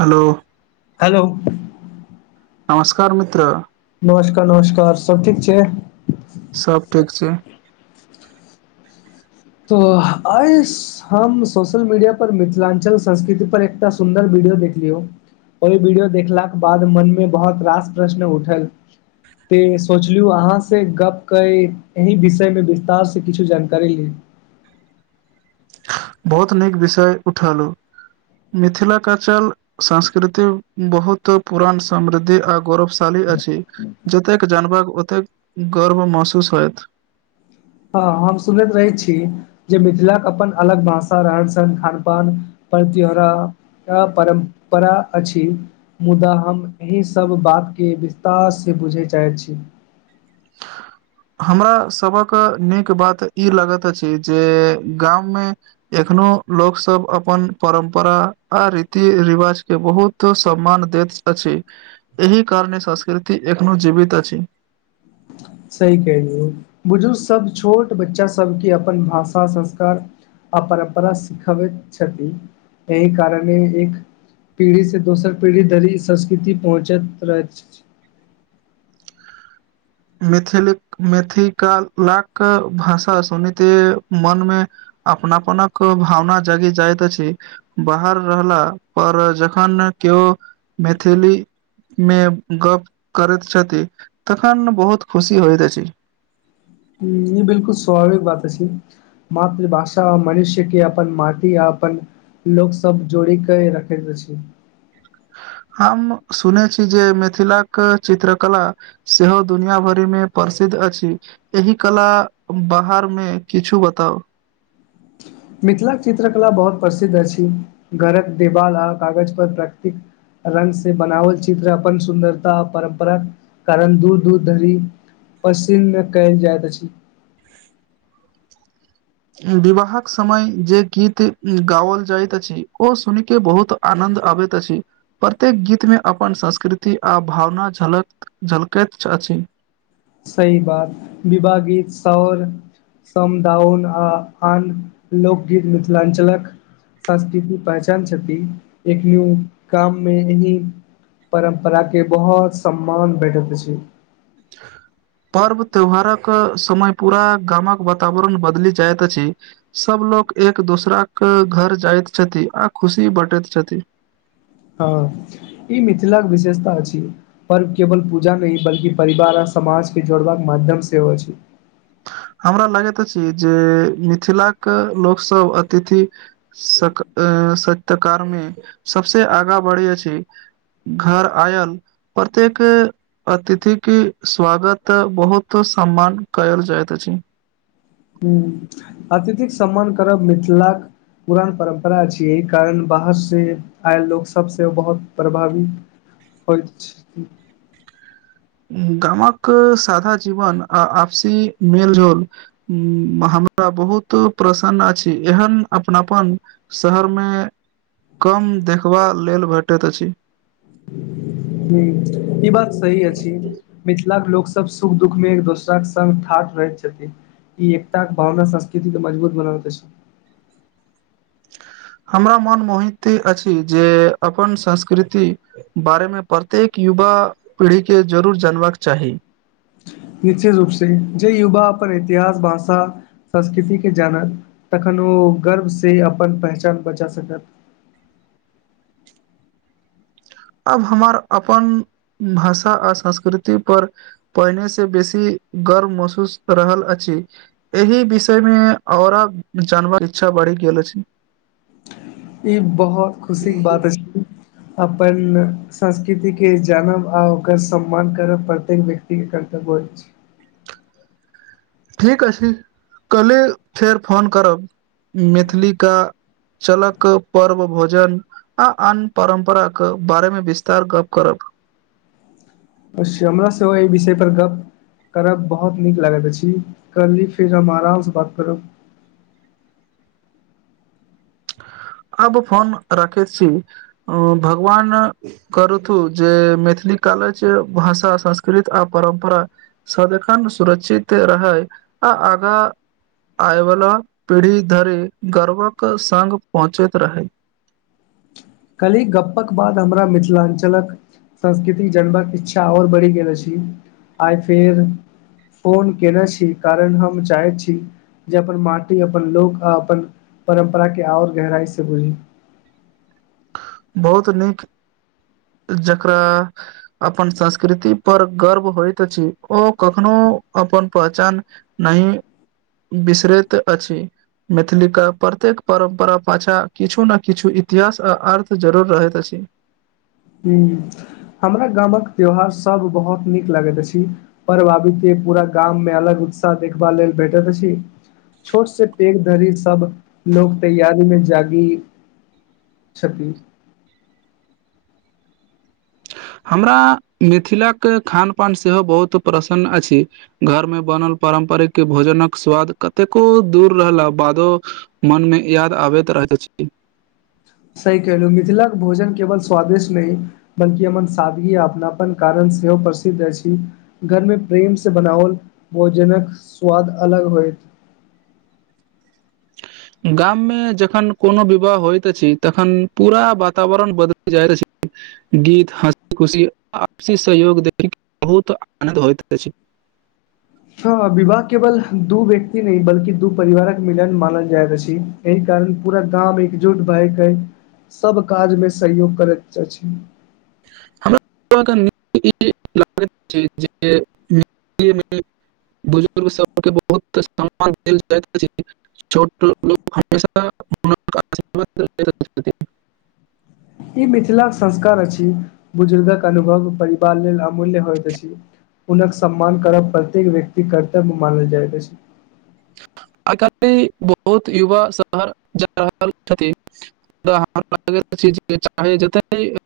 Hello hello नमस्कार मित्र। नमस्कार नमस्कार सब ठीक छैय? सब ठीक छैय। तो आइ हम सोशल मीडिया पर मिथिलांचल संस्कृति पर एकटा सुन्दर वीडियो देखलियौ। ओहि वीडियो देखलाक बाद मन में बहुत रास प्रश्न उठल तैऽ सोचलू अहाँस गप कै एहि विषयमे विस्तारसँ किछु जानकारी ली। बहुत नीक विषय उठैलु मिथिलाक चल संस्कृति बहुत पुरान समृद्धि आर गौरवशाली अछि। जतेक जानबै ओतेक गर्व महसूस होयत। हँ हम सुनैत रहै छी जे मिथिलाके अपन अलग भाषा रहन सहन खान पान पर्व त्योहार त‌ परम्परा अछि। मुदा हम एहि सभ बातके विस्तारसँ बुझय चाहैत छी। [inaudible] हमरा सभक नीक बात ई लगैत अछि जे गाममे एखनो लोक सब अपन परम्परा आ रीति रिवाज के बहुत त सम्मान दैत अछि एहि कारणे संस्कृति एखनो जीवित अछि। सही कहिलु बुजुर्ग सब छोट बच्चा सबके अपन भाषा संस्कार आ परम्परा सिखावैत छथि एहि कारणे एक पीढ़ी से दोसर पीढ़ी धरी संस्कृति पहुँचैत रहैत छ मैथिलीक मिथिलाक भाषा सुनिते मनमे अपनापनक भावना जगी जाइत अछि। बाहर रहला पर जखन केओ मैथिली मे गप करैत छथि तखन बहुत खुशी होइत अछि। ह ई बिलकुल स्वभाविक बात अछि। मातृभाषा मनुष्य के अपन माटी आ अपन लोक सब जोड़ी के रखैत अछि। हम सुने छी जे मिथिलाक चित्रकला सेहो दुनिआ भरिमे प्रसिद्ध अछि। एहि कला बाहर मे किछु बताउ। मिथिलाक चित्रकला बहुत प्रसिद्ध अछि घरक देवाल आ कागज पर प्राकृतिक रंग से बनावल चित्र अपन सुन्दरता परम्परा कारण दूर दूर धरि पसिन्न कयल जाइत अछि। विवाहक समय जे गीत गाओल जाइत अछि ओ सुन के बहुत आनन्द आबैत अछि। प्रत्येक गीतमे अपन संस्कृति आ भावना झलक झलकैत अछि। सही बात विवाह गित शौर समदाउन आ आन लोकगीत मिथिलाञ्चलक संस्कृति पहचान छथि एक न्यू काम मे अी परम्परा के बहुत सम्मान भेटैत अछि [inaudible] पर्व त्यौहारक समय पूरा गामक वातावरण बदलि जाइत अछि सब लोग एक दोसरा के घर जाइत छथि आ खुशी बाँटैत छथि हँ ई मिथिलाके विशेषता अछि पर्व केवल पूजा न बल्कि परिवार आ समाज के जोड़बाक माध्यम सेहो अछि हमरा लगैत अछि जे मिथिलाके लोकसभ अतिथि सक् अ सत्कार में सबसे आगा बढ़ै अछि घर आयल प्रत्येक अतिथि के स्वागत बहुत सम्मान कएल जायत त अछि ह अतिथिक सम्मान करब मिथिलाक पुरान परम्परा अछि एहि कारण बाहर से आयल लोक सबस बहुत प्रभावित होइत छै गामक सधा जीवन आ आपसी मेलझोल उ हमरा बहुत प्रसन्न अछि एहन अपनापन शहर मे कम देखबा लेल भेटैत अछि ह ई बात सही अछिथिल मिथिला लोक सब सुख दुख मे एक दोसरा के संग ठाठ रहैत छथिन ई एकटाक भावना संस्कृति के मजबूत बनाे अछि हमरा मन मोहित अछि जे अपन संस्कृति बारे मे प्रत्येक युवा पीढ़ी के जरूर जानबाक चाही निचे रूपसँ जे युवा अपन इतिहास भाषा संस्कृतिके जानत तखन ओ गर्वसँ अपन पहचान बचा सकत आब हमार अपन भाषा आ संस्कृति पर पहिने से बेसी गर्व महसूस रहल अछि एहि विषय मे औरा जानबा के इच्छा बढ़ि गेल अछि ई बहुत खुशी के बात अछि अपन संस्कृतिके जानब आ ओकर सम्मान करब प्रत्येक व्यक्ति के करर्तब अछि ठीक अछि कले फेर फोन करब मैथिलीका चलक पर्व भोजन आ आन परम्पराके बारेमे विस्तार गप करब अवश्य हमरा सेहो एहि विषय पर गप करब बहुत नीक लागैत अछि करली फेर हम आरामसँ बात करब आब फोन राखे छी अ भगवान करूथु जे मैथिली काल जे भाषा संस्कृत आ परम्परा सदेखन सुरक्षित रहै आ आगाँ आयवला पीढ़ी धरि गर्वक सङ्ग पहुँचैत रहै काली गप्पक बाद हमरा मिथिलाञ्चलक संस्कृति जनबाक इच्छा ओर बढ़ि गेलो अछि आइ फेर फोन केने छी कारण हम चाहैत छी जे अपन माटी अपन लोक आ अपन परम्परा के आओर गहराई से बुझी बहुत नीक जेकरा अपन संस्कृति पर गर्व होइत अछि ओ कखनो अपन पहचान नहि बिसरैत अछि मैथिली के प्रत्येक परम्परा पाछा किछु ने किछु इतिहास आ अर्थ तऽ जरूर रहैत अछि ह हमरा गामक त्यौहार सभ बहुत नीक लगैत अछि पर वर बाबू के पूरा गाम मे अलग उत्साह देखबा लेल भेठैत अछि छोट से पेघ धरी सब लोग तैयारी मे जागी छथि हमरा मिथिलाक खान पान सेहो बहुत प्रसन्न अछि घर मे बनल पारम्परिक भोजनक स्वाद कतेको दूर रहला बादो मन मे याद आबैत रहैत अछि सही कहलहु मिथिलाके भोजन केवल स्वादिष्ट नहि बल्कि हमर सादगी अपनापन कारण सेहो प्रसिद्ध अछि घर मे प्रेम से बनाओल भोजनक स्वाद अलग होयत गाम मे जखन कोनो विवाह होइत अछि तखन पूरा वातावरण बदल जाइत अछि गीत हँसी खुशी आपसी सहयोग देखै बहुत आनन्द होइत अछि हँ विवाह केवल दू व्यक्ति नहि बल्कि दू परिवारक मिलन मानल जायत अछि एहि कारण पूरा गाम एकजुट भएके सब काजमे सहयोग करैत अछि [unintelligible] [unintelligible] बुजुर्ग सबके बहुत समान देल जाइत अछि छोट लोग हमेशा छथि ई मिथिलाक संस्कार अछि बुजुर्गक अनुभव परिवार लेल अमूल्य होइत अछि हुनक सम्मान करब प्रत्येक व्यक्ति कर्तव्य मानल जाइत अछि आय काल्हि बहुत युवा शहर जा रहल छथि [unintelligible]